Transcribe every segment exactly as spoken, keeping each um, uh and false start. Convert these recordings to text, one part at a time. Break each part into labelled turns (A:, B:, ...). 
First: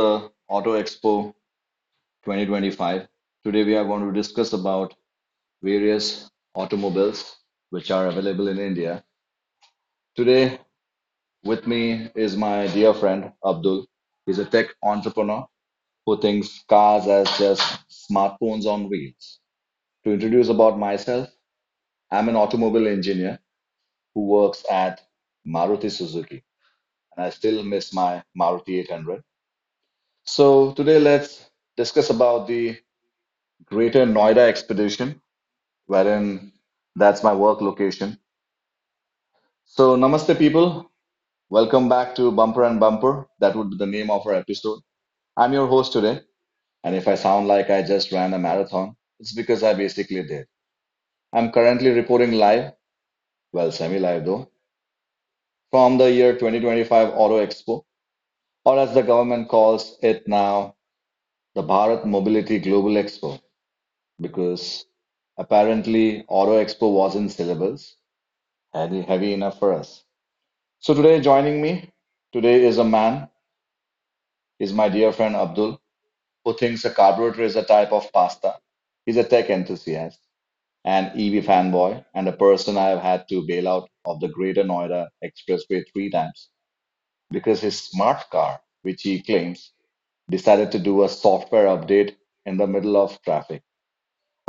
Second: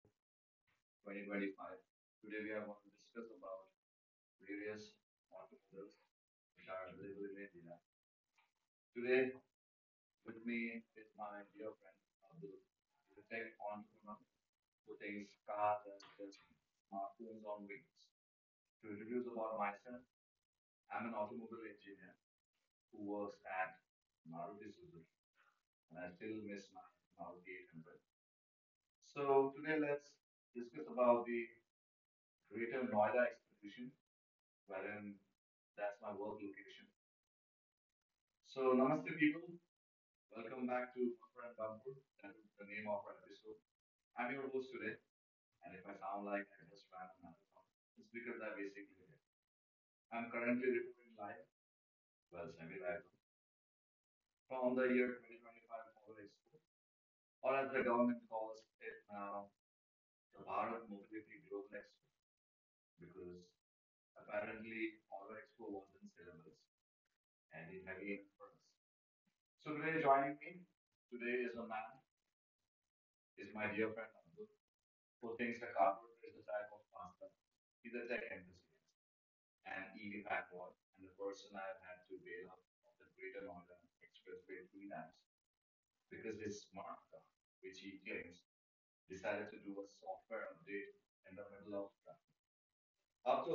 A: the Auto Expo twenty twenty-five. Today, we are going to discuss about various automobiles which are available in India. Today, with me is my dear friend Abdul. He's a tech entrepreneur who thinks cars as just smartphones on wheels. To introduce about myself, I'm an automobile engineer who works at Maruti Suzuki, and I still miss my Maruti eight hundred. So today, let's discuss about the Greater Noida Expedition, wherein that's my work location. So, namaste, people. Welcome back to Bumper and Bumper. That would be the name of our episode. I'm your host today, and if I sound like I just ran a marathon, it's because I basically did. I'm currently reporting live, well, semi live though, from the year twenty twenty-five Auto Expo, or as the government calls it now, the Bharat Mobility Global Expo, because apparently Auto Expo was in syllables heavy, heavy enough for us. So today joining me today is a man, is my dear friend Abdul, who thinks a carburetor is a type of pasta. He's a tech enthusiast, an E V fanboy, and a person I have had to bail out of the Greater Noida Expressway three times because his smart car, which he claims, decided to do a software update in the middle of traffic.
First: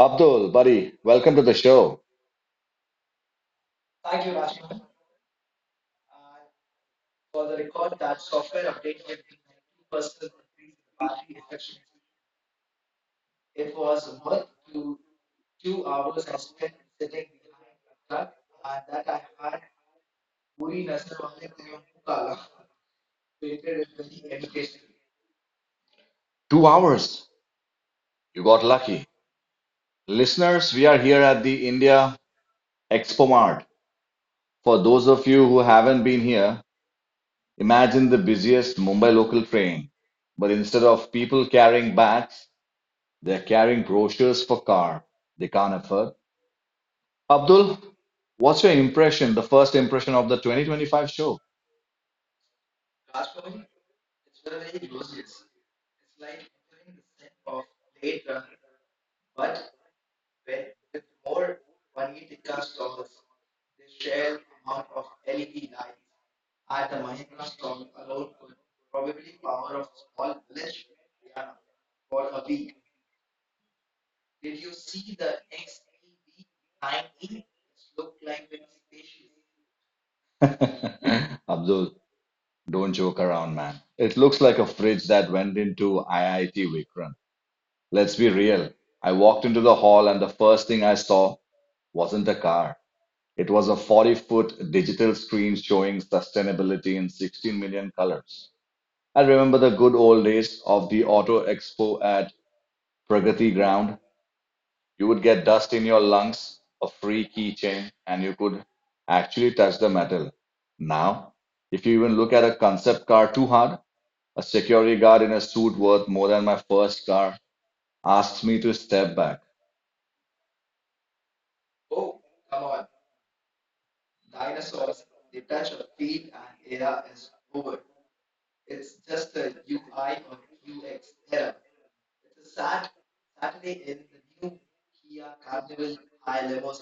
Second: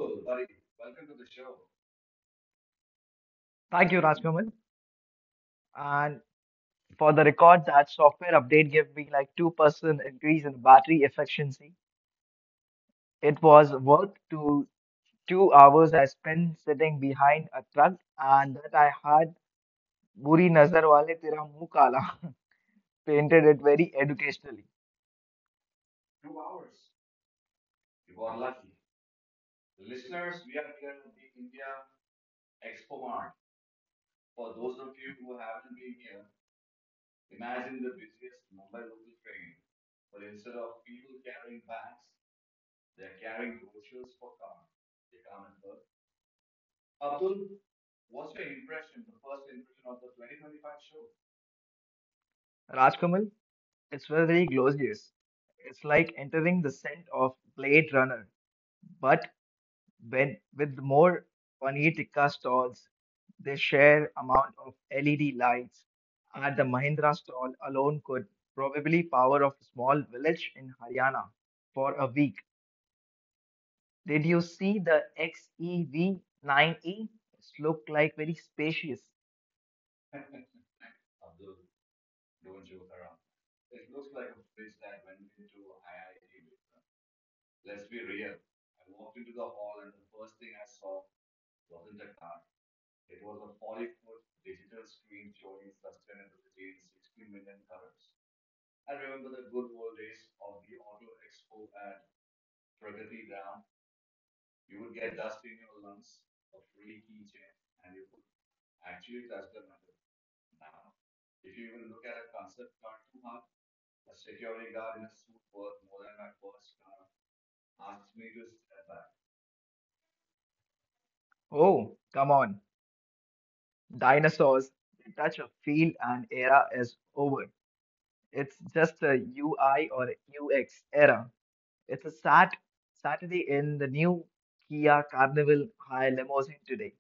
A: Abdul, buddy, welcome to the show.
B: Thank you, Rajkamal. And for the record, that software update gave me like two percent increase in battery efficiency. It was worth to two hours I spent sitting behind a truck and that I had Buri Nazar Wale Tera Muh Kala painted it very educationally.
A: Two hours. You got lucky. Listeners, we are here at the India Expo Mart. For those of you who haven't been here, imagine the busiest Mumbai local train. But instead of people carrying bags, they're carrying brochures for car they can't afford. Abdul, what's your impression, the first impression of the twenty twenty-five show?
B: Rajkamal, it's very glorious. It's like entering the scent of Blade Runner, but when, with more paneer tikka stalls, the sheer amount of L E D lights at the Mahindra stall alone could probably power off a small village in Haryana for a week. Did you see the X E V nine E? It looked like very spacious.
A: Abdul, don't joke around, man. It looks like a fridge that went into I I T Vikram. Let's be real. I walked into the hall, and the first thing I saw wasn't a car. It was a forty-foot digital screen showing sustainability in sixteen million colors. I remember the good old days of the Auto Expo at Pragati Ground. You would get dust in your lungs, a free keychain, and you could actually touch the metal. Now, if you even look at a concept car too hard, a security guard in a suit worth more than my first car asks me to step back.
B: Oh, come on. Dinosaurs. The touch of feel and era is over. It's just a U I or U X era. It's a sat Saturday in the new Kia Carnival High limousine today.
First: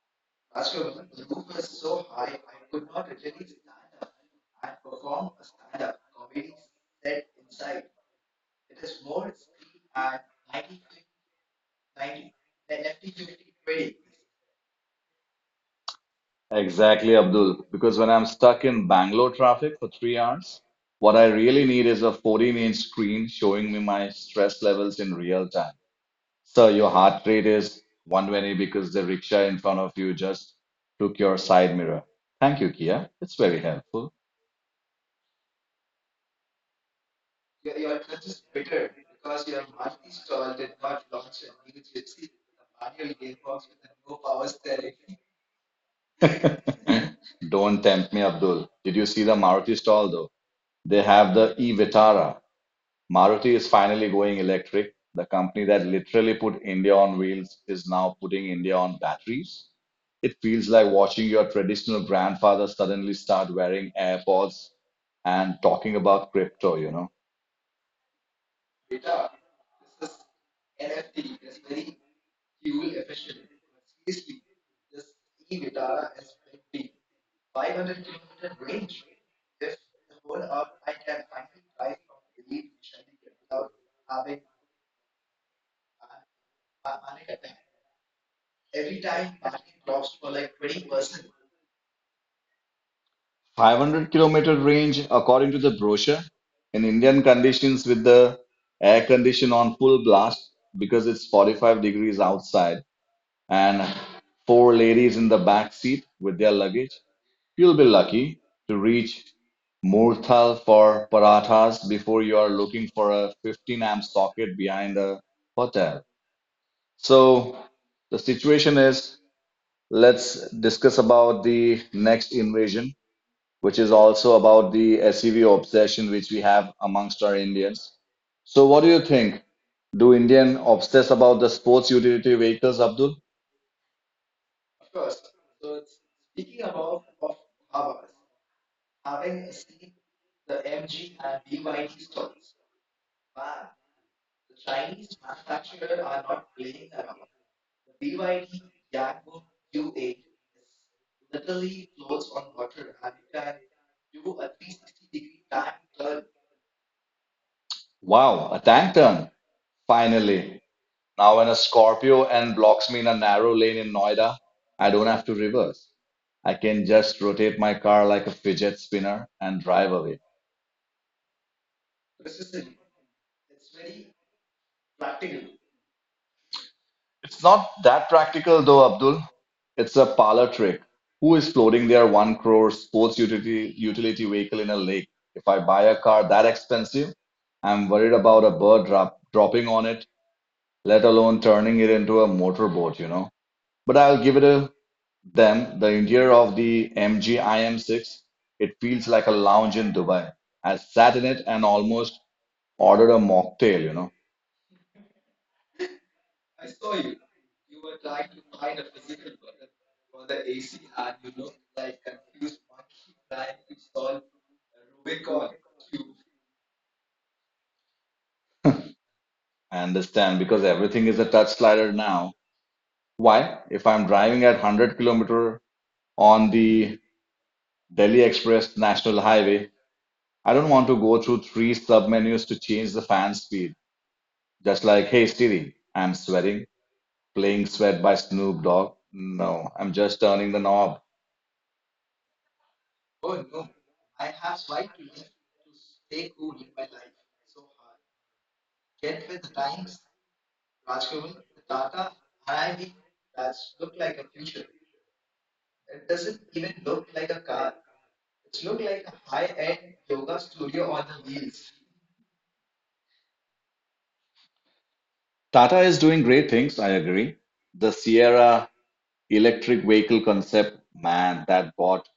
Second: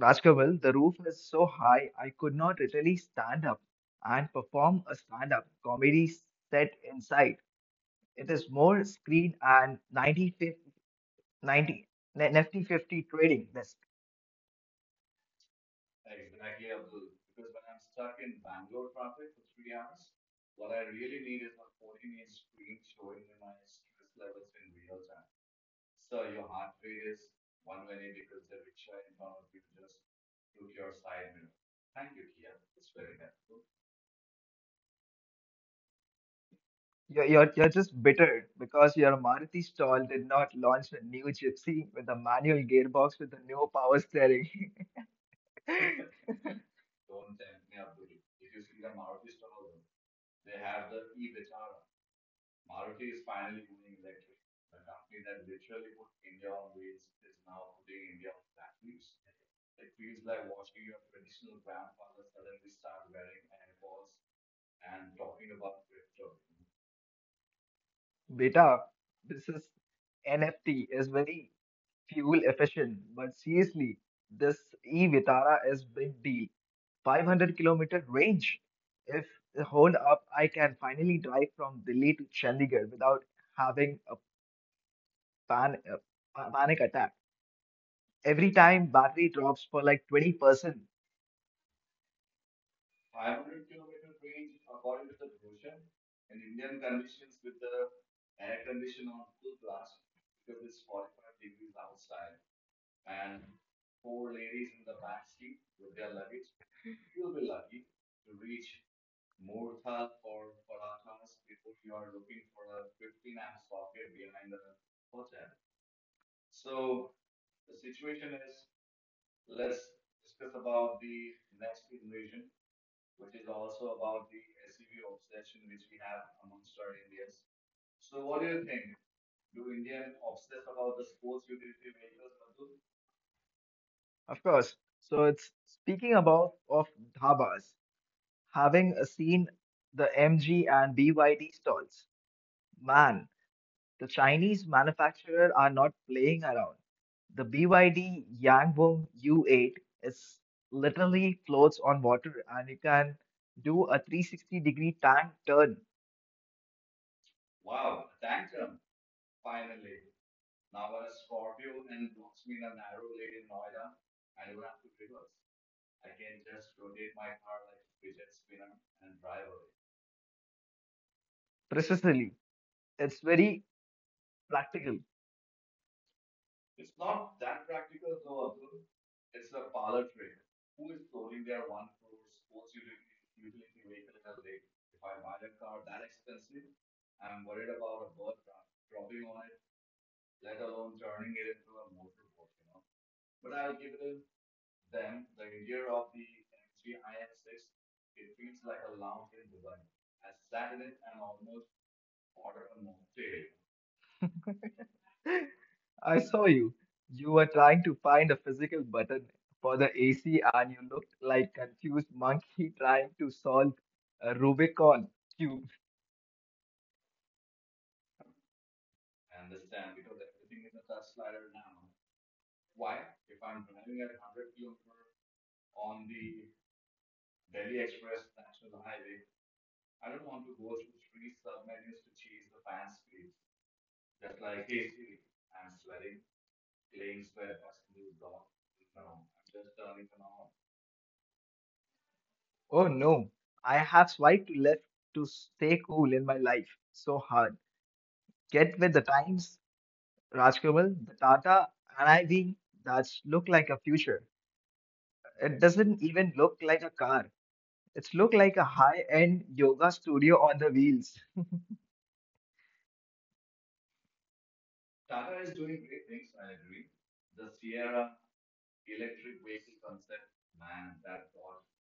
B: Rajkamal, the roof is so high I could not really stand up and perform a stand-up comedy set inside. It is more screen and ninety, ninety Nifty fifty trading desk.
A: Exactly, Abdul. Because when I'm stuck in Bangalore traffic for three hours, what I really need is a fourteen-inch screen showing me my stress levels in real time. Sir, your heart rate is one hundred twenty because the rickshaw in front of you just took your side mirror. Thank you, Kia. It's very helpful.
B: You're, you're, you're just bitter because your Maruti stall did not launch a new Gypsy with a manual gearbox with a new power steering.
A: Don't tempt me, Abdul. Did you see the Maruti stall though? They have the e-Vitara. Maruti is finally going electric. The company that literally put India on wheels is now putting India on batteries. It feels like watching your traditional grandfather suddenly start wearing AirPods and talking about crypto, you know.
B: Beta, this is N F T is very fuel efficient, but seriously, this e-Vitara is big deal. five hundred kilometer range. If hold up, I can finally drive from Delhi to Chandigarh without having a pan a pa- panic attack. Every time battery drops for like twenty percent.
A: five hundred kilometer range, according to the brochure, in Indian conditions with the air condition on full blast because it's forty-five degrees outside, and four ladies in the back seat with their luggage, you'll be lucky to reach Murthal for parathas before you are looking for a fifteen amp socket behind a hotel. So the situation is, let's discuss about the next invasion, which is also about the S U V obsession which we have amongst our Indians. So what do you think? Do Indian obsess about the sports utility vehicles, Abdul?
B: Of course. So it's speaking about of dhabas, having uh, seen the M G and B Y D stalls, man. The Chinese manufacturer are not playing around. The B Y D Yangbong U eight is literally floats on water and it can do a three sixty degree tank turn
A: Wow, a tank turn. Finally. Now when a Scorpio and blocks me in a narrow lane in Noida, I don't have to reverse. I can just rotate my car like a fidget spinner and drive away.
B: precisely. It's very practical.
A: It's not that practical though, Abdul. It's a parlor trick. Who is floating their one crore sports utility utility vehicle in a lake? If I buy a car that expensive, I'm worried about a bird drop, dropping on it, let alone turning it into a motorboat, you know. But I'll give it a them, the interior of the M G I M six. It feels like a lounge in Dubai. I sat in it and almost ordered a mocktail, you know.
B: I saw you. You were trying to find a physical button for the A C and you looked like confused monkey trying to solve a Rubicon cube.
A: I understand because everything is a touch slider now. Why? If I'm driving at one hundred kilometer on the Delhi Express National Highway, I don't want to go through three submenus to change the fan speed. Just like, hey Siri, I'm sweating, playing Sweat by Snoop Dogg. No, I'm just turning the knob.
B: Oh no, I have swiped left to stay cool in my life. So hard. Get with the times, Rajkamal, the Tata, and I being that look like a future. It doesn't even look like a car. It's look like a high-end yoga studio on the wheels.
A: Tata is doing great things, I agree. The Sierra electric vehicle concept, man, that brought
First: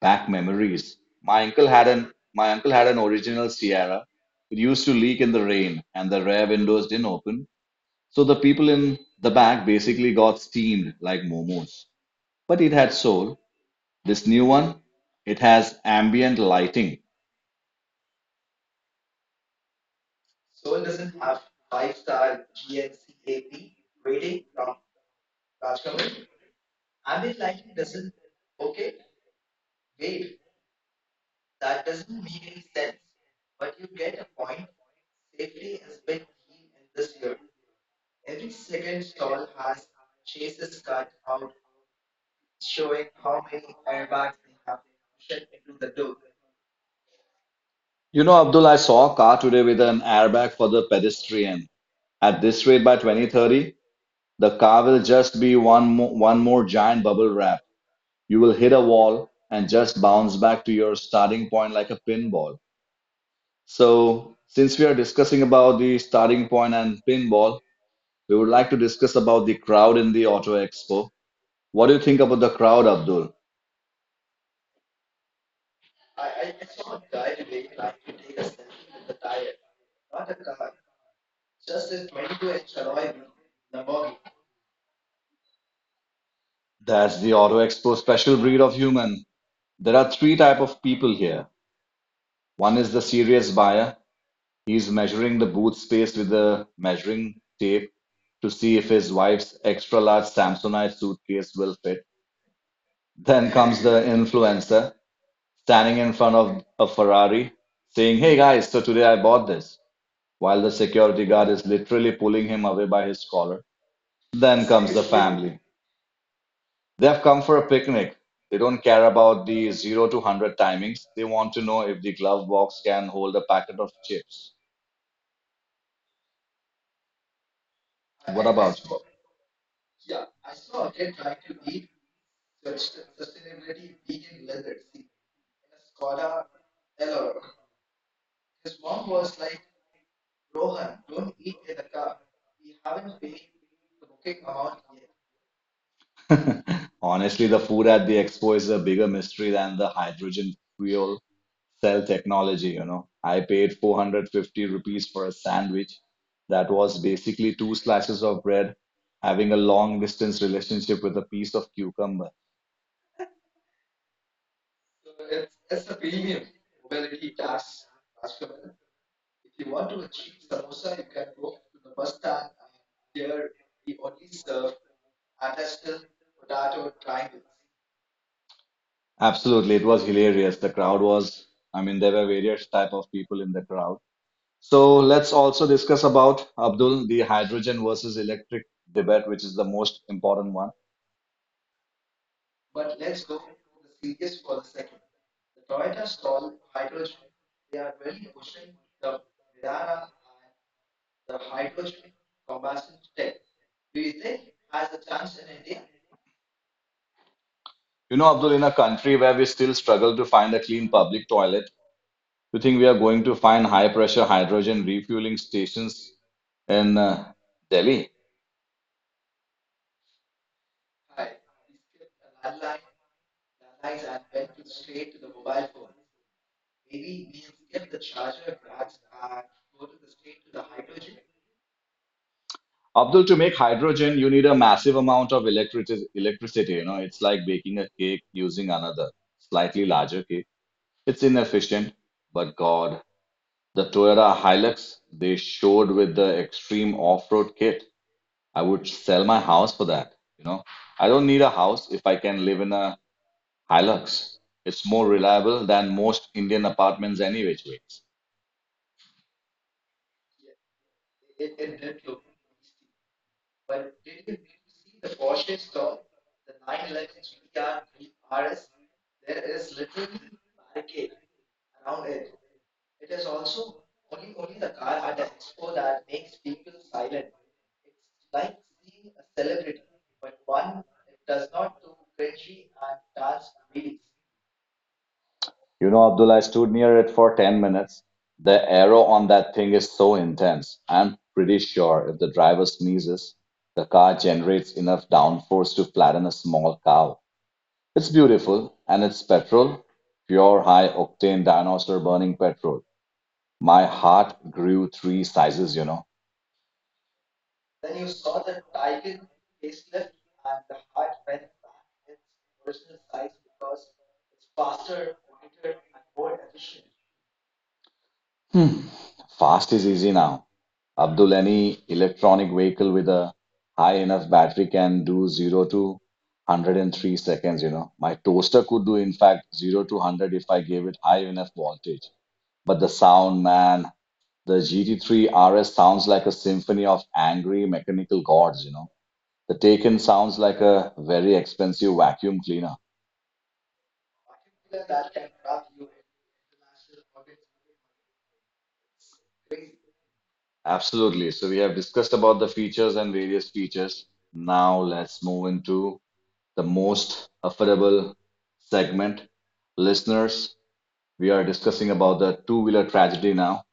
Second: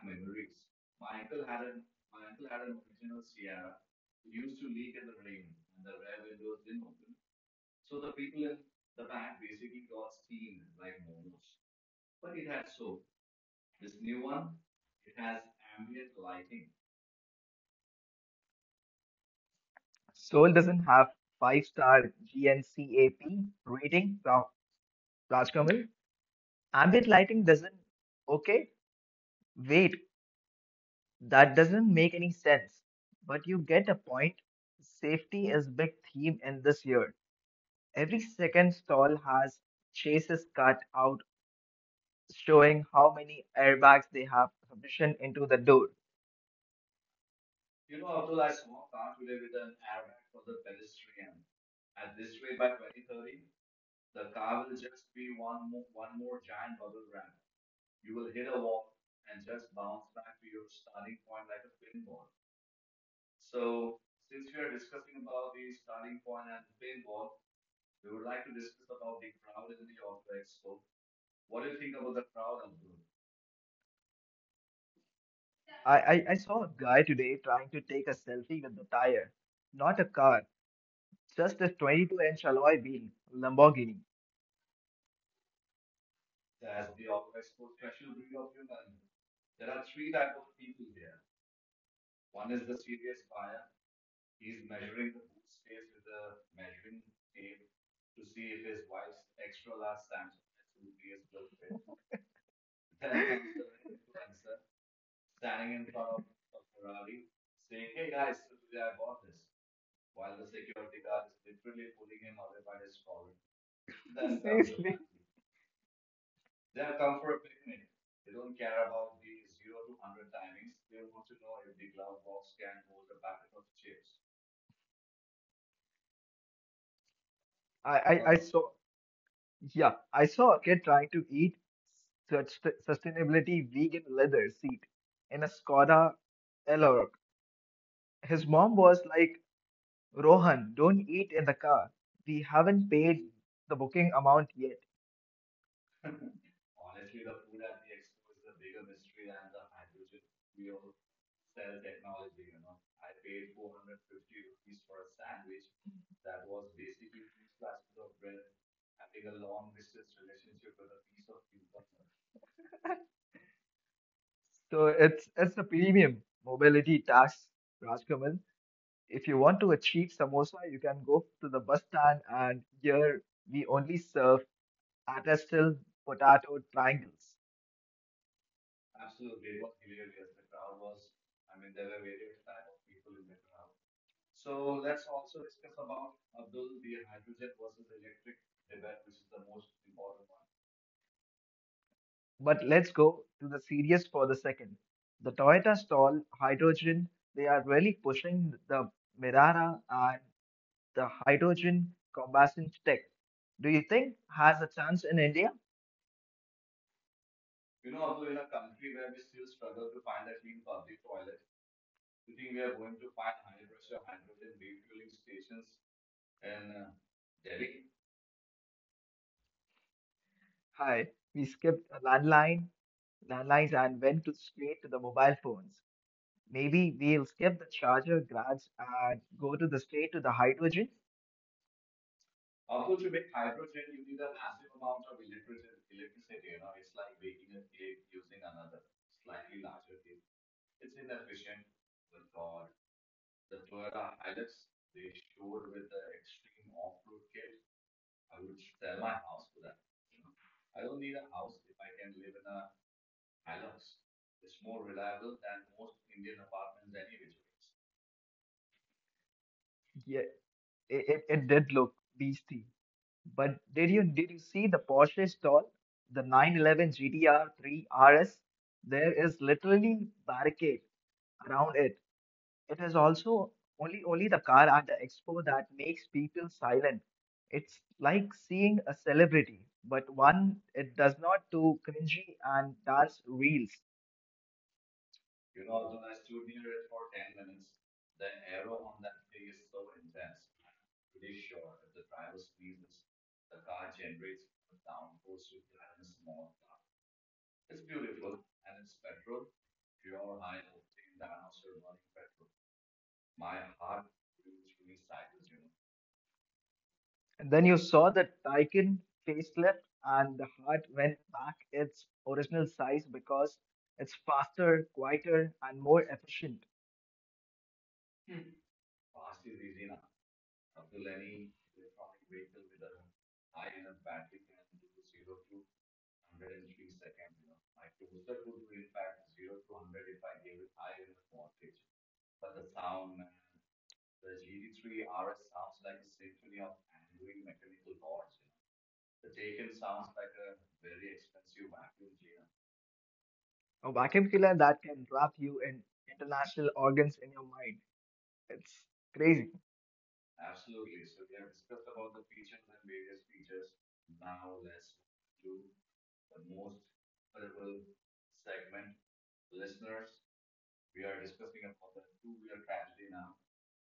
A: back memories. My uncle had an my uncle had an original Sierra. It used to leak in the rain and the rear windows didn't open. So the people in the back basically got steamed like momos. But it had soul. This new one, it has ambient lighting.
B: Seoul doesn't have five-star G N cap rating, Ra- Rajkamal. Ambient lighting doesn't. Okay, wait. That doesn't make any sense, but you get a point. Safety is big theme in this year. Every second stall has chases cut out showing how many airbags they have positioned into the door.
A: You know, Abdul, I saw a car today with an airbag for the pedestrian. At this rate, by twenty thirty, the car will just be one more, one more giant bubble wrap. You will hit a wall and just bounce back to your starting point like a pinball. So, since we are discussing about the starting point and pinball, we would like to discuss about the crowd in the Auto Expo. What do you think about the crowd, Abdul?
B: I, I, I saw a guy today trying to take a selfie with the tire, not a car, just a twenty-two inch alloy wheel, Lamborghini.
A: That's the Auto Expo special breed of human. There are three type of people here. One is the serious buyer. He's measuring the booth space with a measuring tape to see if his wife's extra large Samsonite suitcase will fit. Then comes the influencer standing in front of a Ferrari saying, "Hey guys, so today I bought this," while the security guard is literally pulling him away by his collar. Then
B: Seriously,
A: comes the family. They have come for a picnic. They don't care about the zero to one hundred timings. They want to know if the glove box can hold a packet of chips.
B: I, I, I
A: What
B: saw.
A: about you?
B: Yeah, I saw a kid trying to eat such sustainability vegan leather seat in a Skoda Elorok. His mom was like, Rohan, don't eat in the car. We haven't paid the booking amount yet.
A: Honestly, the food at the expo is a bigger mystery than the hydrogen fuel cell technology, you know. I paid four hundred fifty rupees for a sandwich that was basically two slices of bread having a long distance relationship with a piece of cucumber.
B: So it's it's a premium mobility tax, Rajkamal. If you want to achieve samosa, you can go to the bus stand and here we only serve artisanal potato triangles.
A: Absolutely, it was hilarious. The crowd was, I mean, there were various type of people in the crowd. So let's also discuss about Abdul, the hydrogen versus electric debate, which is the most important one.
B: But let's go to the serious for the second. The Toyota stall hydrogen, they are really pushing the Mirara and the hydrogen combustion tech. Do you think has a chance in India?
A: You know, Abdul, in a country where we still struggle to find a clean public toilet, you think we are going to find high pressure hydrogen refueling stations in uh, Delhi?
B: Hi, we skipped a landline, landlines and went to straight to the mobile phones. Maybe we'll skip the charger grads and go to the straight to the hydrogen.
A: Abdul, to make hydrogen, you need a massive amount of electricity. Electricity, you know, it's like baking a cake using another slightly larger cake. It's inefficient, but God, the Toyota Hilux they showed with the extreme off-road kit, I would sell my house for that. You know, I don't need a house if I can live in a Hilux. It's more reliable than most Indian apartments any which way.
B: Yeah, it, it it did look beastly. But did you did you see the Porsche stall? The nine eleven G T R three R S? There is literally barricade around it. It is also only only the car at the expo that makes people silent. It's like seeing a celebrity, but one it does not do cringy and dance reels.
A: You know, Abdullah, I stood near it for ten minutes. The aero on that thing is so intense. I'm pretty sure if the driver sneezes, the car generates enough downforce to flatten a small cow. It's beautiful and it's petrol, pure high octane dinosaur burning petrol. My heart grew three sizes, you know.
B: And then you saw the Taycan facelift, and the heart went back its original size because it's faster, quieter, and more efficient.
A: Fast is easy now. Abdul, any electronic vehicle with a high enough battery can do zero to one hundred three seconds, you know. My toaster could do, in fact, zero to one hundred if I gave it high enough voltage. But the sound, man, the G T three R S sounds like a symphony of angry mechanical gods, you know. The Taken sounds like a very expensive vacuum cleaner.
B: A vacuum cleaner that can wrap you in international organs in your mind. It's crazy.
A: Absolutely. So we have discussed about the features and various features. Now let's move into the most affordable segment. Listeners, we are discussing about the two-wheeler tragedy now,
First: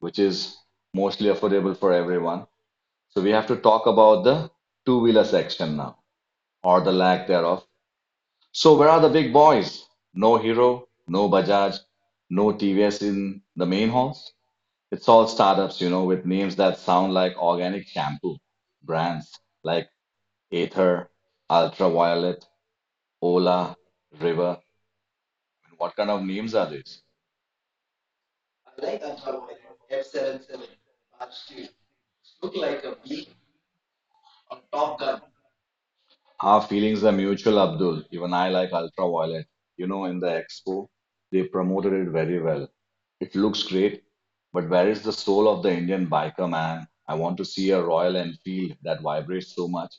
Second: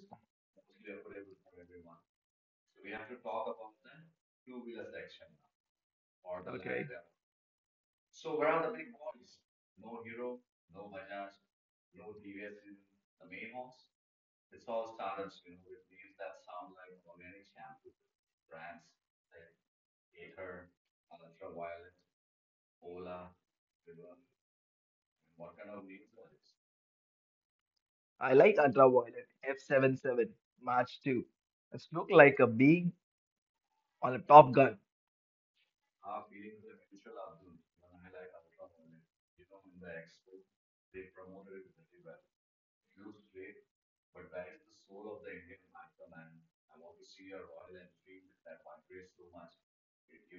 A: which is mostly affordable for everyone. So we have to talk about the two-wheeler section now, or
B: Okay.
A: the lack thereof. So where are the big boys? No Hero, no Bajaj, no T V S in the main halls. It's all startups, you know, with names that sound like organic shampoo brands like Aether, Ultraviolet, Ola, River. What kind of names are these?
B: I like Ultraviolet F seven seven March two. It's look like a being on a Top Gun.
A: Our feelings are mutual, Abdul. Even I like Ultraviolet. You know, in the expo, they promoted it very well. It looks great, but where is the soul of the Indian biker man? I want to see a Royal Enfield that vibrates so much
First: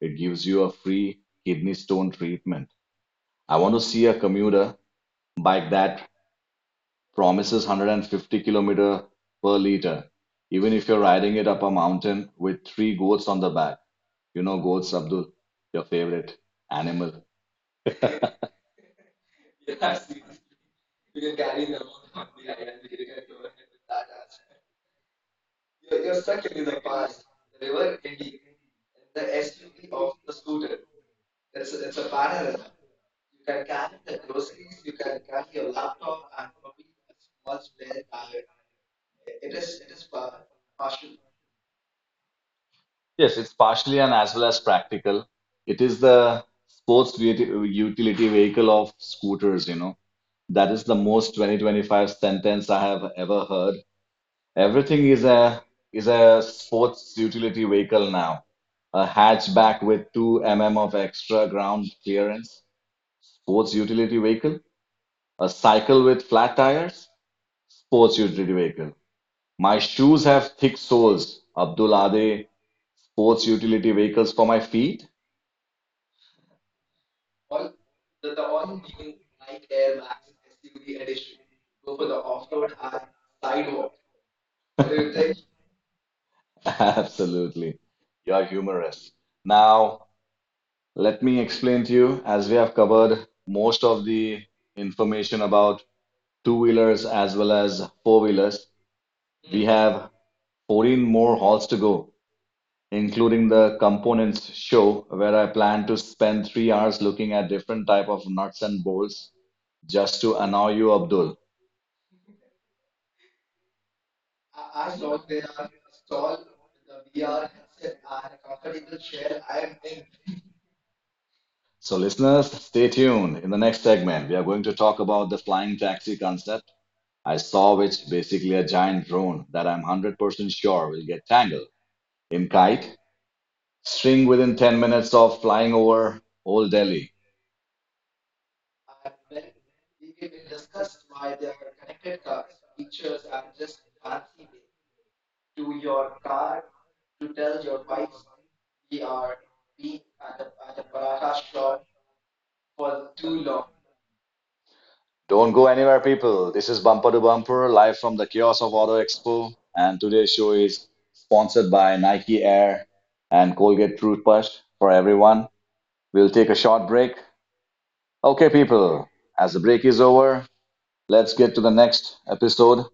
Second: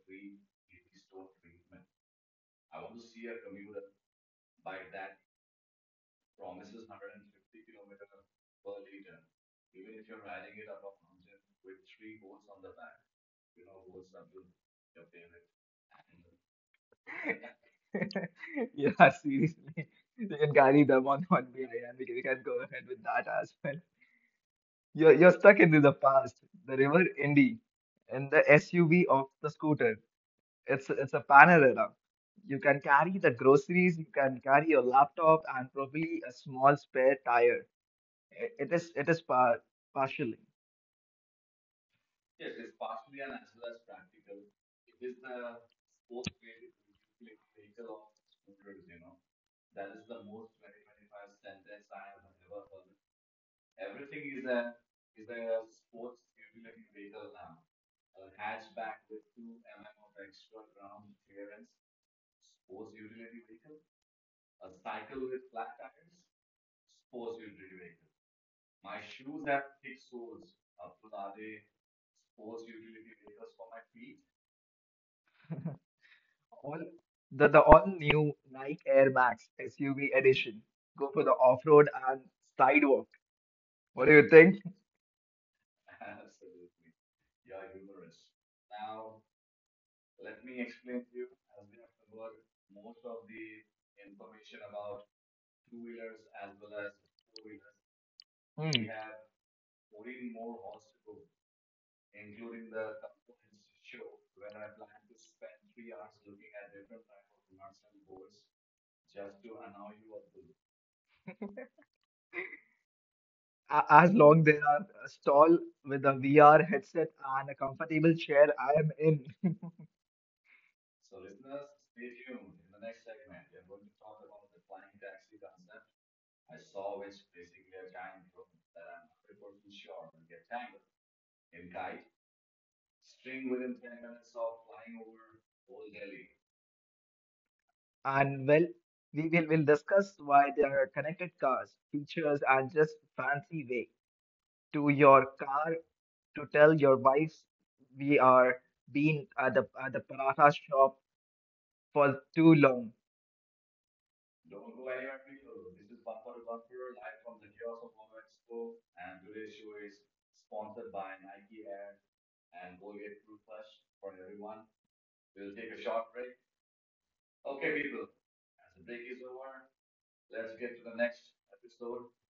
A: it gives you a free kidney stone treatment. I want to see a commuter bike that promises one hundred fifty kilometer per liter, even if you're riding it up a mountain with three goats on the back. You know, goats, Abdul, your favorite animal.
B: Yeah, seriously. We can carry them on one behind and we can we can go ahead with that as well. You're, you're stuck into the past, the River Indy, and the S U V of the scooter. It's, it's a panorama. You can carry the groceries, you can carry your laptop, and probably a small spare tire. I- It is, it is par, partially.
A: Yes, it's partially and as well as practical. It is the sports uti- utility vehicle of scooters, you know. That is the most twenty twenty-five sentence I have ever heard. Everything is a is a sports utility vehicle now. A hatchback with two millimeters of extra ground clearance, sports utility vehicle. A cycle with flat tires, sports utility vehicle. My shoes have thick soles. Abdul, are they sports utility vehicles for my feet?
B: All, the, the all new Nike Air Max S U V edition. Go for the off road and sidewalk. What do you think?
A: Absolutely. You are humorous. Now, let me explain to you, as we have covered most of the information about two-wheelers as well as four-wheelers.
B: Hmm.
A: We have fourteen more halls to go, including the components show, where I plan to spend three hours looking at different type of nuts and bolts just to annoy you, Abdul.
B: A- as long there are a stall with a V R headset and a comfortable chair, I am in.
A: So listeners, stay tuned. In the next segment, we are going to talk about the flying taxi concept I saw, which basically a giant drone that I'm one hundred percent sure will get tangled in kite string within ten minutes of flying over Old Delhi.
B: And well, we will will discuss why they are connected cars, features, and just fancy way to your car to tell your wives we are been at the at the paratha shop for too long.
A: Don't go anywhere, people. This is Bumper to Bumper, live from the kiosk of Auto Expo. And today's show is sponsored by Nike Air and Colgate Toothpaste for everyone. We'll take a short break. Okay, people, as the break is over, let's get to the next episode.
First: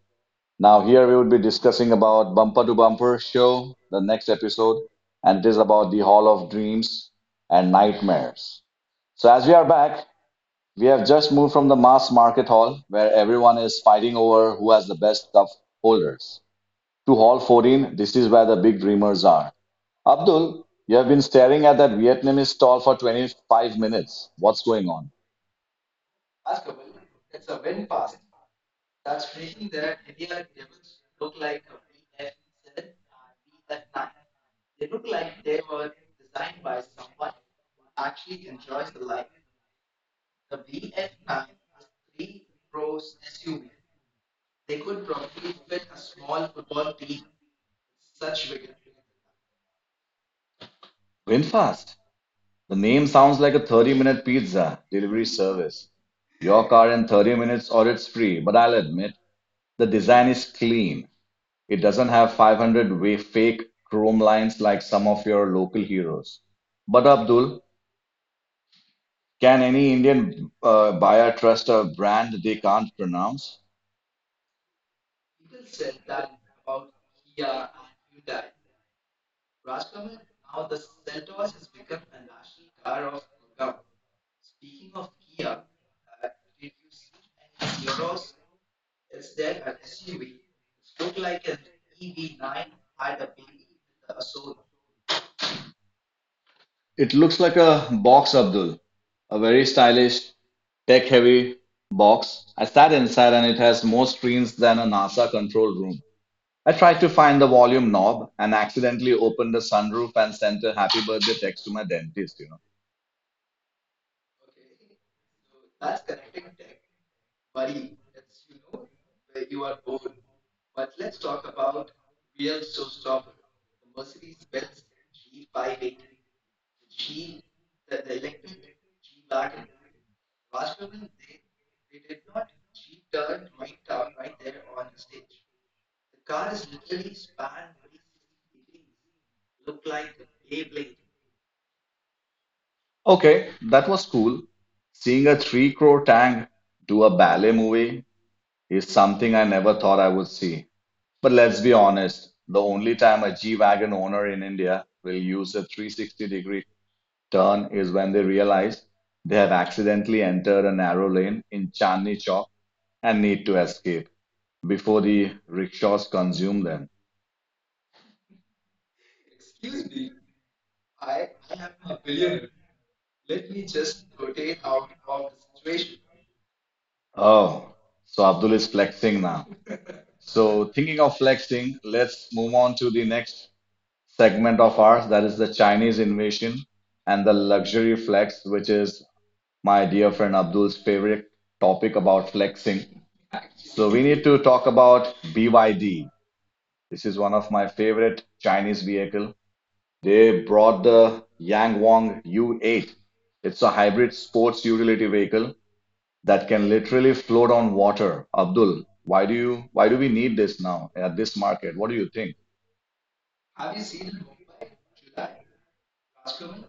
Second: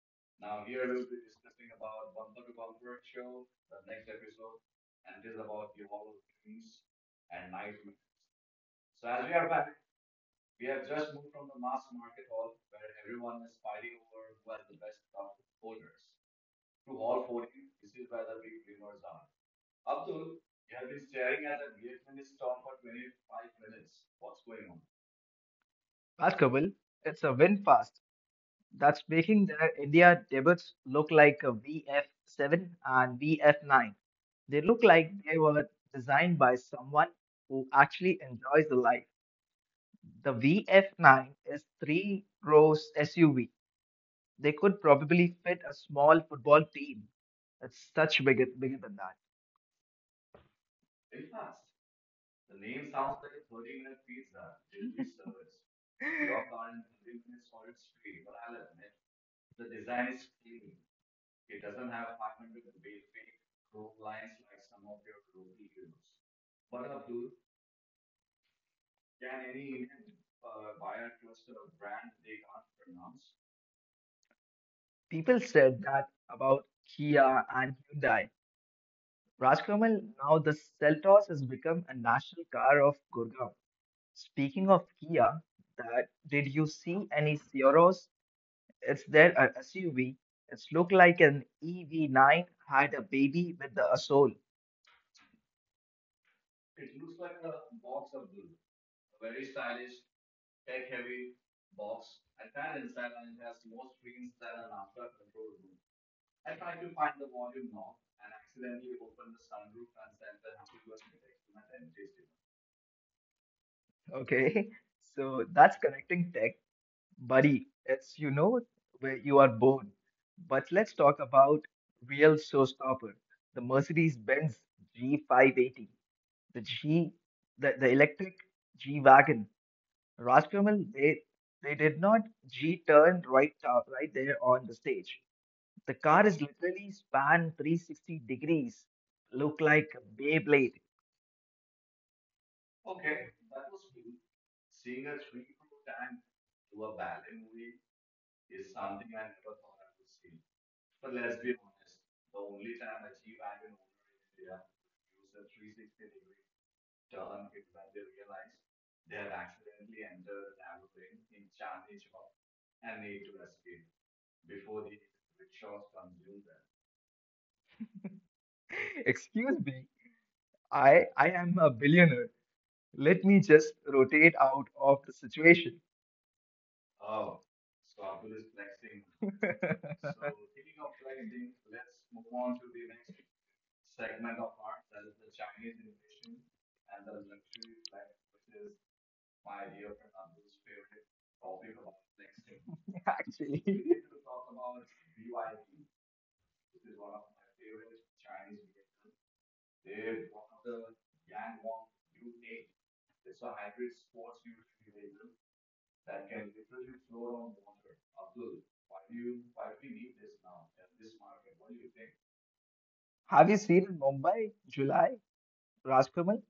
A: Now, here we will be discussing about Bumper to Bumper show, the next episode, and it is about the Hall of Dreams and Nightmares. So, as we are back, we have just moved from the mass market hall, where everyone is fighting over who has the best stuff holders, to hall fourteen. This is where the big dreamers are. Abdul, you have been staring at that Vietnamese stall for twenty-five minutes. What's going on?
B: But Kapil, it's a win fast. That's making their India debuts look like a V F seven and V F nine. They look like they were designed by someone who actually enjoys the life. The V F nine is three rows S U V they could probably fit a small football team. It's such bigger bigger than that.
A: Winfast. The name sounds like a thirty minute pizza delivery service. Your car in thirty minutes or it's free, but I'll admit the design is clean. It doesn't have five hundred wa- fake chrome lines like some of your local heroes. But Abdul, Can any Indian uh, buyer trust a brand they can't pronounce?
B: People said that about Kia and Hyundai. Rajkamal, now the Seltos has become a national car of Gurgaon. Speaking of Kia, that did you see any Ceros? It's their uh, S U V. It's looked like an E V nine had a baby with the Asol.
A: It looks like a box, Abdul, a very stylish, tech-heavy box. I sat inside and it has more screens than a NASA control room. I tried to find the volume knob and accidentally opened the sunroof and sent a happy birthday text to my dentist, you know.
B: Okay, so that's connecting tech. Buddy, it's you know where you are born. But let's talk about real showstopper, the Mercedes-Benz G five eighty, the G, the, the electric G-Wagon. Rajkamal, they they did not G-turn right out, right there on the stage. The car is literally span three sixty degrees, look like a Beyblade.
A: Okay, that was cool. Seeing a three crore tank do a ballet movie is something I never thought I would see. But let's be honest, the only time a G Wagon owner in India will use a three sixty degree turn is when they realize they have accidentally entered a narrow lane in Chandni Chowk and need to escape before the rickshaws consume them.
B: Excuse me, I I am a billionaire. Let me just rotate out of the situation.
A: Oh, so Abdul is flexing now. So, thinking of flexing, let's move on to the next segment of ours, that is the Chinese invasion and the luxury flex, which is my dear friend Abdul's favorite topic about flexing.
B: Actually,
A: So we need to talk about B Y D. This is one of my favorite Chinese vehicle. They brought the Yangwang U eight. It's a hybrid sports utility vehicle that can literally float on water. Abdul, why do you why do we need this now at this market? What do you think?
B: have you seen in Mumbai, July, Rajkamal?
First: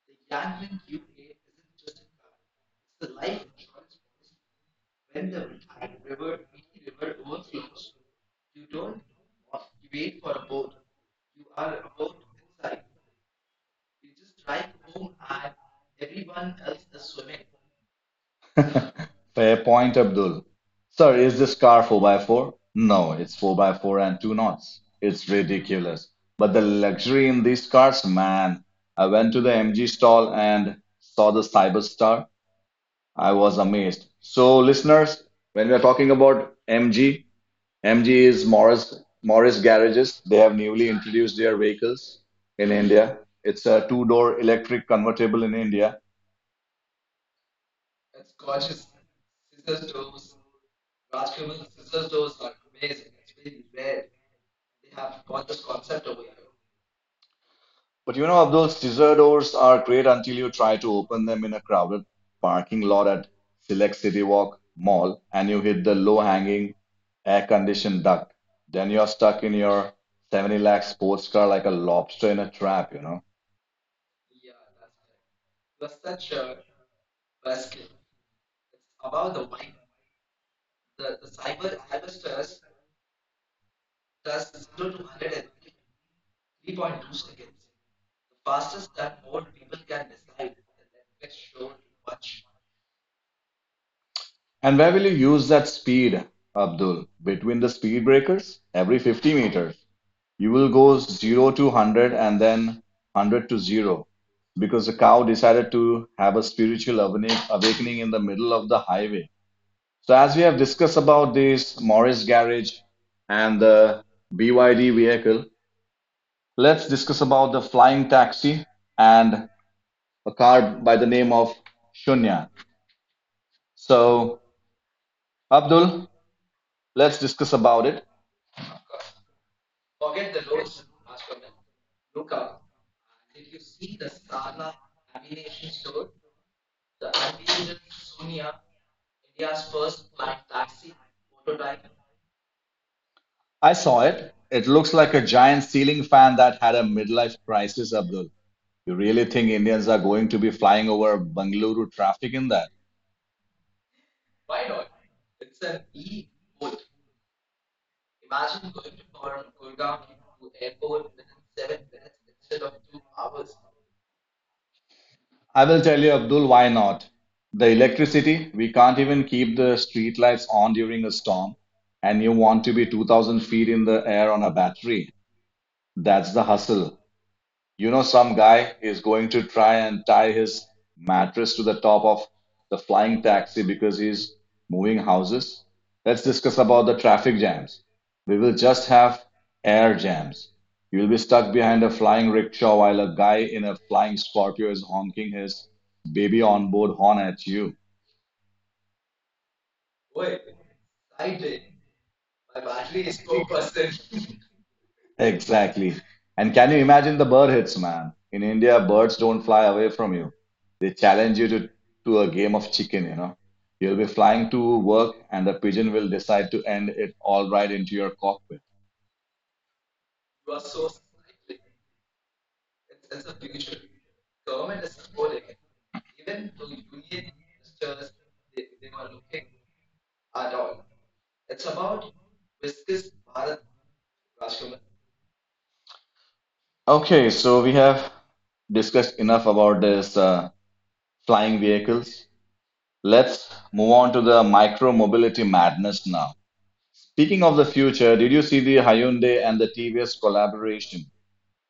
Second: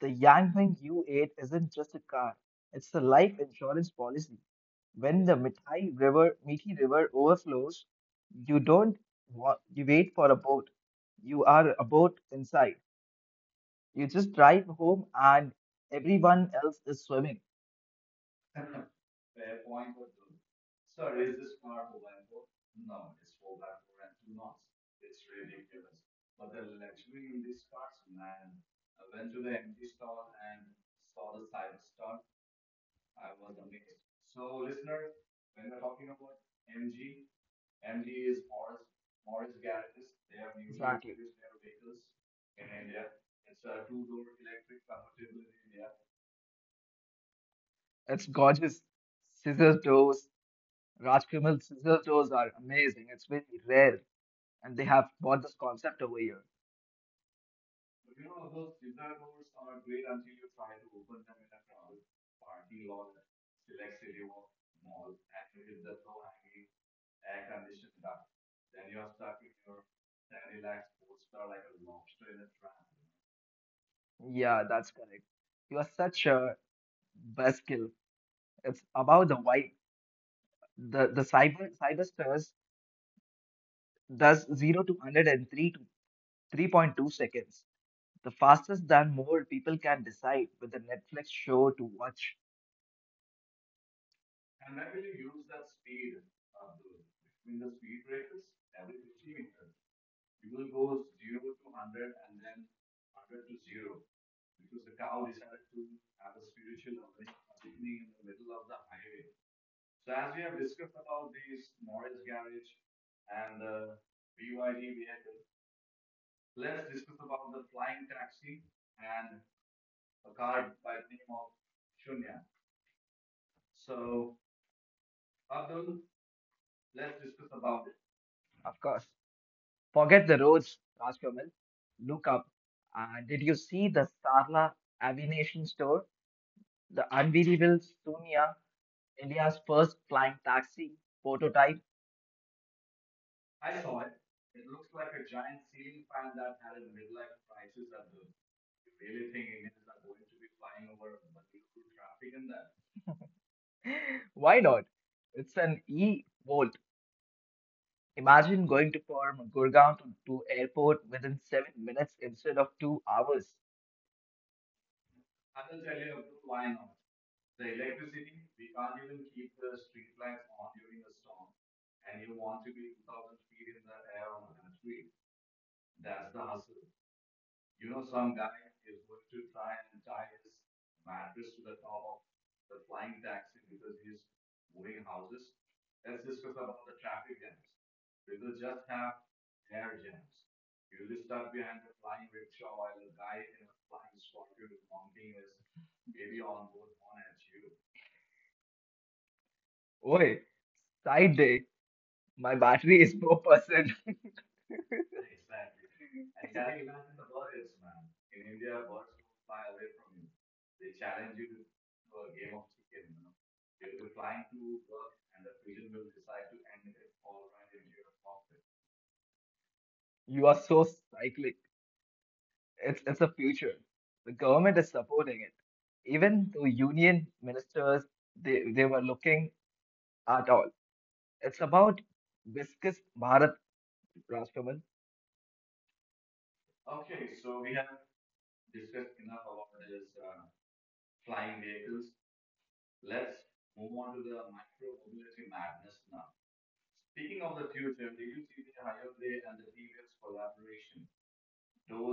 B: The Yangming U eight isn't just a car, it's a life insurance policy. When the Mithai River, Mithi River overflows, you don't wa- you wait for a boat. You are a boat inside. You just drive home and everyone else is swimming.
A: Fair point, Abdul. Sir, is this car four by four? No, it's four by four and two knots. It's ridiculous. But the luxury in these cars, man. I went to the M G stall and saw the Cyberstar. I was amazed. So, listeners, when we are talking about M G, M G is Morris Morris Garages. They have newly
B: Exactly.
A: introduced their vehicles in India. It's a two-door electric convertible in India.
B: It's gorgeous. Scissors doors, Rajkamal's sizzle are amazing. It's very rare, and they have brought this concept over here.
A: But you know, Abdul, scissor doors are great until you try to open them in a crowded parking lot at Select City Walk Mall and you hit the low-hanging air-conditioned duct. Then you're stuck in your seventy lakh sports car like a lobster in a trap, you know.
B: Yeah, that's correct. You are such a buzzkill. It's about the white. The the cyber cyberstars does zero to one hundred and three to three point two seconds. The fastest than more people can decide with the Netflix show to watch.
A: And where will you use that speed, Abdul? Between the speed breakers? Every fifty meters. You will go zero to one hundred and then one hundred to zero because the cow decided to have a spiritual awakening awakening in the middle of the highway. So, as we have discussed about this Morris garage and the B Y D vehicle, let's discuss about the flying taxi and a car by the name of Shunya. So, Abdul, let's discuss about it.
B: Of course, forget the roads, Rajkamal. Look up. And did you see the Sarla Aviation store? The unbelievable Sonia, India's first flying taxi prototype.
A: I saw it. It looks like a giant ceiling fan that had a midlife crisis, Abdul. You really think Indians are going to be flying over Bengaluru traffic in that?
B: Why not? It's an e-Volt. Imagine going to from Gurgaon to, to airport within seven minutes instead of two hours.
A: I will tell you, Abdul, why not? The electricity, we can't even keep the street lights on during a storm, and you want to be two thousand feet in the air on a battery. That's the hustle. You know, some guy is going to try and tie his mattress to the top of the flying taxi because he's moving houses. Let's discuss about the traffic jams. We will just have air jams. You'll be stuck behind a flying rickshaw while a guy in a flying Scorpio is honking his baby onboard horn at you.
B: Oi, side day. My battery is four percent.
A: Exactly. And can you imagine the bird hits, man? In India, birds don't fly away from you. They challenge you to, to a game of chicken, you know. You'll be flying to work and the pigeon will decide to end it all right into your cockpit.
B: You are so cyclic. It's it's a future. The government is supporting it. Even the union ministers, they, they were looking at all. It's about viscous Bharat Rastaman?
A: Okay, so we have discussed enough about this uh, flying vehicles. Let's move on to the micro mobility madness now. Speaking of the future, did you see the Hyundai and the T V S collaboration?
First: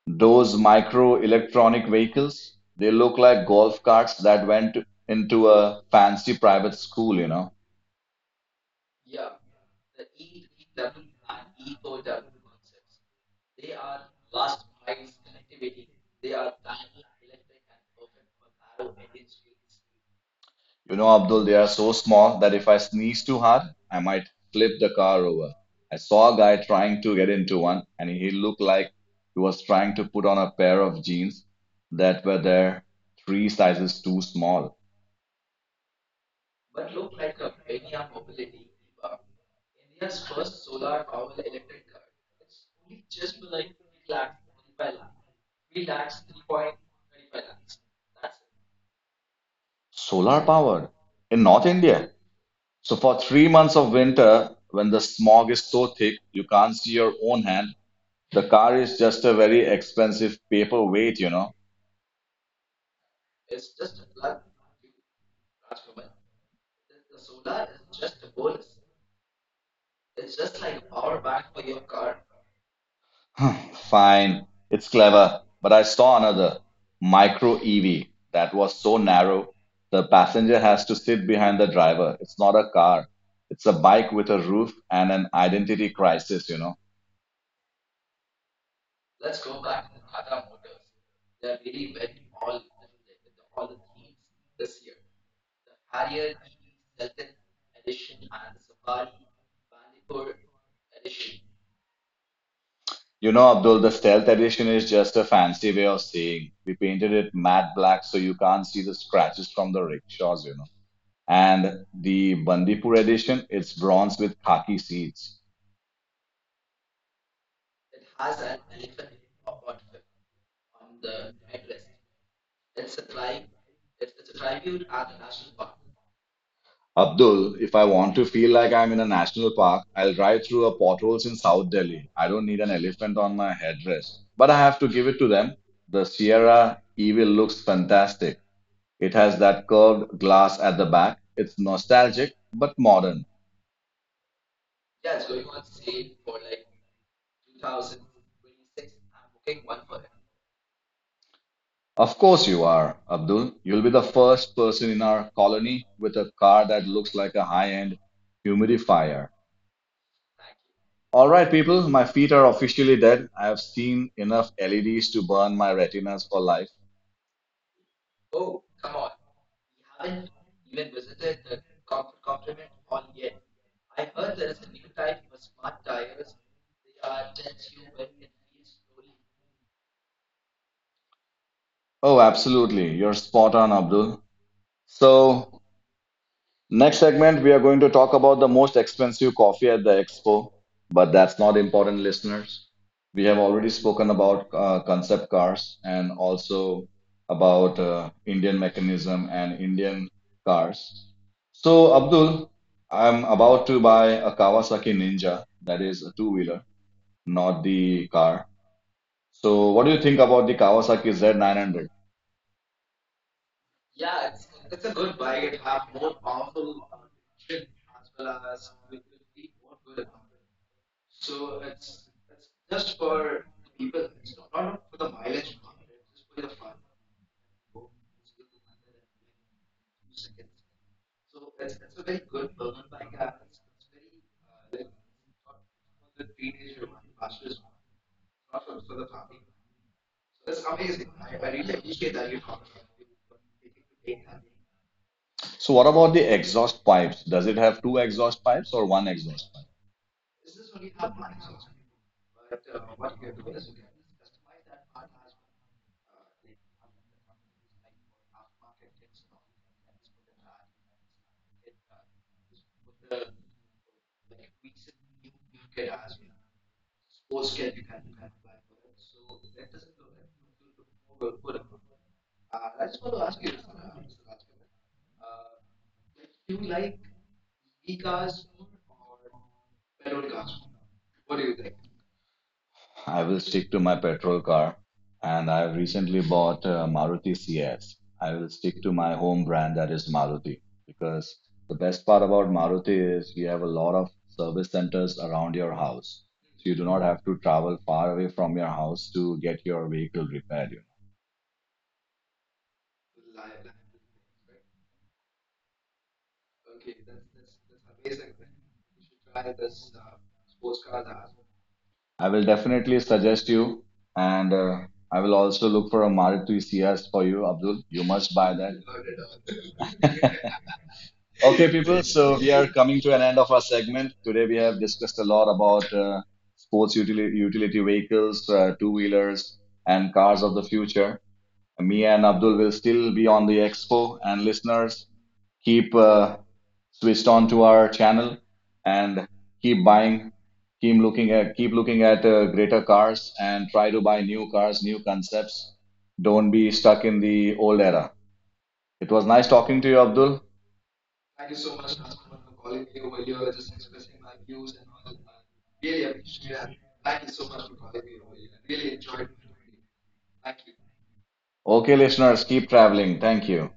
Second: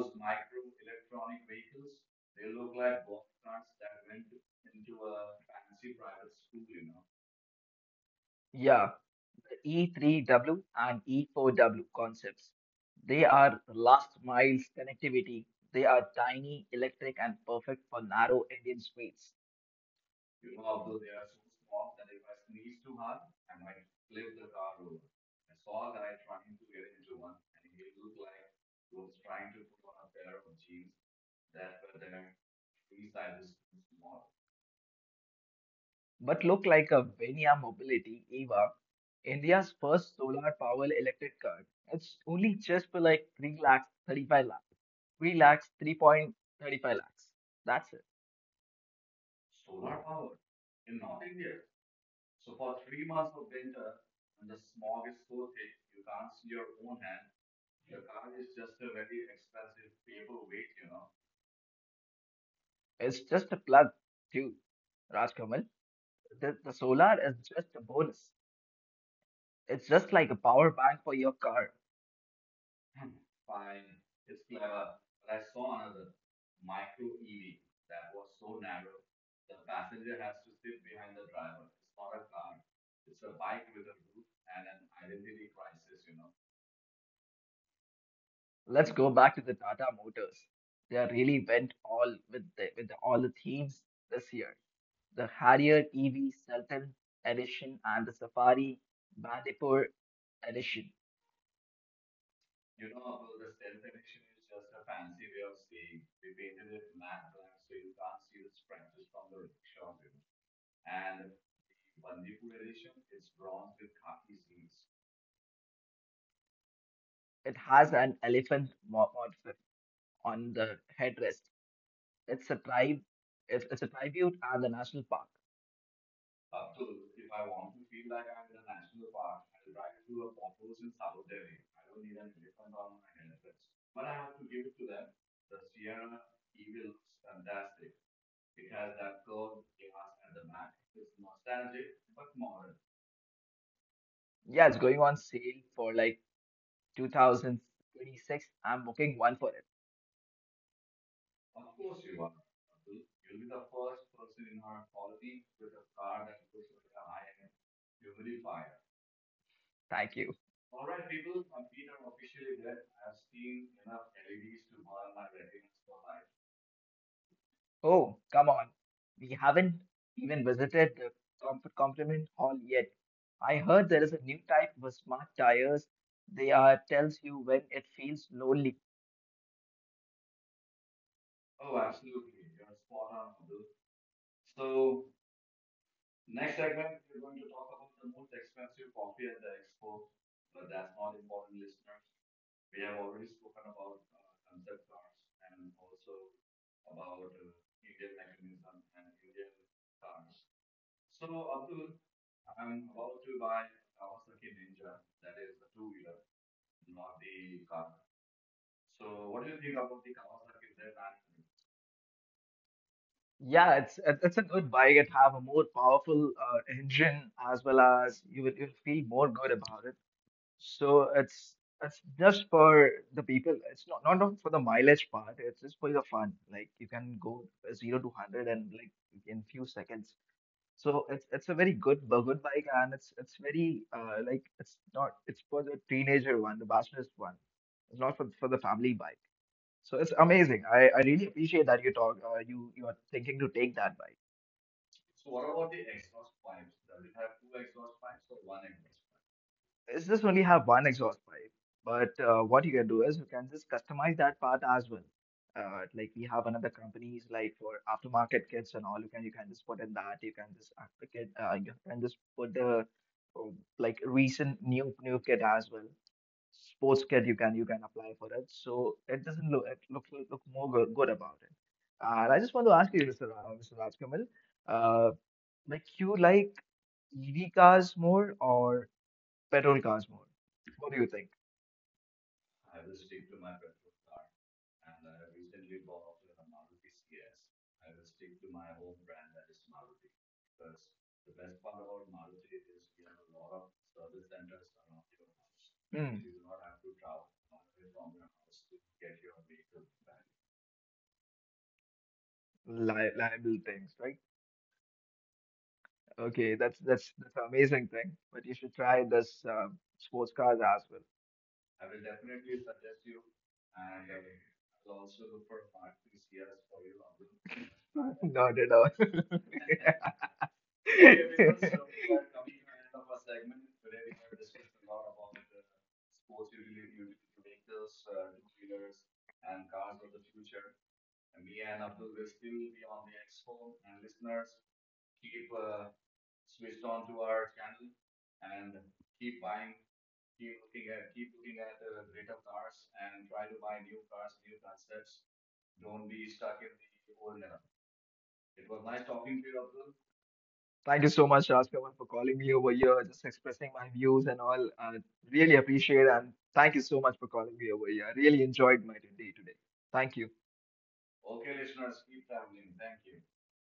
A: Those micro electronic vehicles, they look like golf carts that went into a fancy private school, you know.
B: Yeah, the E three W and E four W concepts. They are last miles connectivity. They are tiny, electric, and perfect for narrow Indian streets,
A: You know, Abdul, they are so small that if I sneeze too hard, I might flip the car over. I saw a guy trying to get into one, and he looked like he was trying to put on a pair of jeans that were there three sizes too small.
B: but look like a Venia Mobility EVA, India's first solar power electric car. It's only just for like three lakhs, thirty-five lakhs, three lakhs, three point three five lakhs. That's it.
A: Solar powered in North India. So for three months of winter, when the smog is so thick you can't see your own hand, the car is just a very expensive paperweight, you know.
B: It's just a plug, too, Rajkamal. The, the solar is just a bonus. It's just like a power bank for your car.
A: Fine, it's clever, but I saw another micro E V that was so narrow. The passenger has to sit behind the driver. It's not a car. It's a bike with a roof and an identity crisis, you know.
B: Let's go back to the Tata Motors. They really went all with the, with the, all the themes this year. The Harrier E V Sultan edition and the Safari Bandipur edition.
A: You know, Abdul, the stealth edition is just a fancy way of saying we painted it matte black so you can't see the scratches from the rickshaws, you know. And the Bandipur edition, it's bronze with khaki seats.
B: It has an elephant mo- motif on the headrest. It's a tribe. It's, it's a tribute and the national park.
A: Abdul, if I want to feel like I'm in a national park, I'll drive through a potholes in South Delhi. I don't need an elephant on my headdress. But I have to give it to them. The Sierra Evil looks fantastic. It has that curved glass at the back. It's nostalgic but modern.
B: Yeah, it's going on sale for like two thousand twenty-six. I'm booking one for it.
A: Of course you are, Abdul. You'll be the first person in our colony with a car that looks like a high-end humidifier.
B: Thank you.
A: All right, people, my feet are officially dead. I have seen enough L E Ds to burn my retinas for life.
B: Oh, come on. We haven't even visited the Comfort Compliment Hall yet. I heard there is a new type of smart tires. They are tells you when it feels lonely.
A: Oh, absolutely. You're spot on, Abdul. So, next segment, we are going to talk about the most expensive coffee at the expo, but that's not important, listeners. We have already spoken about uh, concept cars and also about uh, Indian mechanism and Indian cars. So, Abdul, I'm about to buy a Kawasaki Ninja, that is a two-wheeler, not the car. So, what do you think about the Kawasaki Z nine hundred?
B: Yeah, it's it- it's a good bike. It have a more powerful uh, engine as well as you will you'll feel more good about it. So it's it's just for the people. It's not not not for the mileage part. It's just for the fun. Like you can go zero to hundred and like in few seconds. So it's it's a very good bu- good bike and it's it's very uh, like it's not, it's for the teenager one, the bachelor's one. It's not for for the family bike. So it's amazing. I, I really appreciate that you talk uh, you you are thinking to take that bike.
A: So, what about the exhaust pipes? Does it have two exhaust pipes or one exhaust pipe?
B: It's just only have one exhaust pipe, but uh, what you can do is you can just customize that part as well. Uh, like we have another companies like for aftermarket kits and all. You can you can just put in that. You can just after kit. Uh, you can just put the um, like recent new new kit as well sports kit you can you can apply for it. So it doesn't look it look look more good, good about it. And I just want to ask you, Mister Ra- Mister Rajkamal, uh, like you like E V cars more or petrol cars more? What do you think?
A: I will stick to my petrol car, and I've recently bought a Maruti C X. I will stick to my home brand that is Maruti because the best part about Maruti is you have a lot of service centers around your
B: Hmm.
A: house. So you do not have to travel far away from your house to get your vehicle repaired. you know.
B: Li- liable things, right? Okay, that's that's that's an amazing thing. But you should try this um, sports cars as
A: I will definitely suggest you, and uh, I will also look for a Maruti C S for you, Abdul. You
B: well.
A: must buy
B: Not at all.
A: that. Okay, people, so we are coming to an end of our segment. Today, we have discussed a lot about uh, sports utility, utility vehicles, uh, two wheelers, and cars of the future. Me and Abdul will still be on the expo, and listeners, keep uh, switched on to our channel and keep buying, keep looking at, keep looking at uh, greater cars, and try to buy new cars, new concepts. Don't be stuck in the old era. It was nice talking to you, Abdul.
B: Thank you so much, Rajkamal, for calling me over here, just expressing my views and all. I really appreciate it, and thank you so much for calling me over here. I really enjoyed my day today. Thank you.
A: Okay, listeners, keep traveling. Thank you.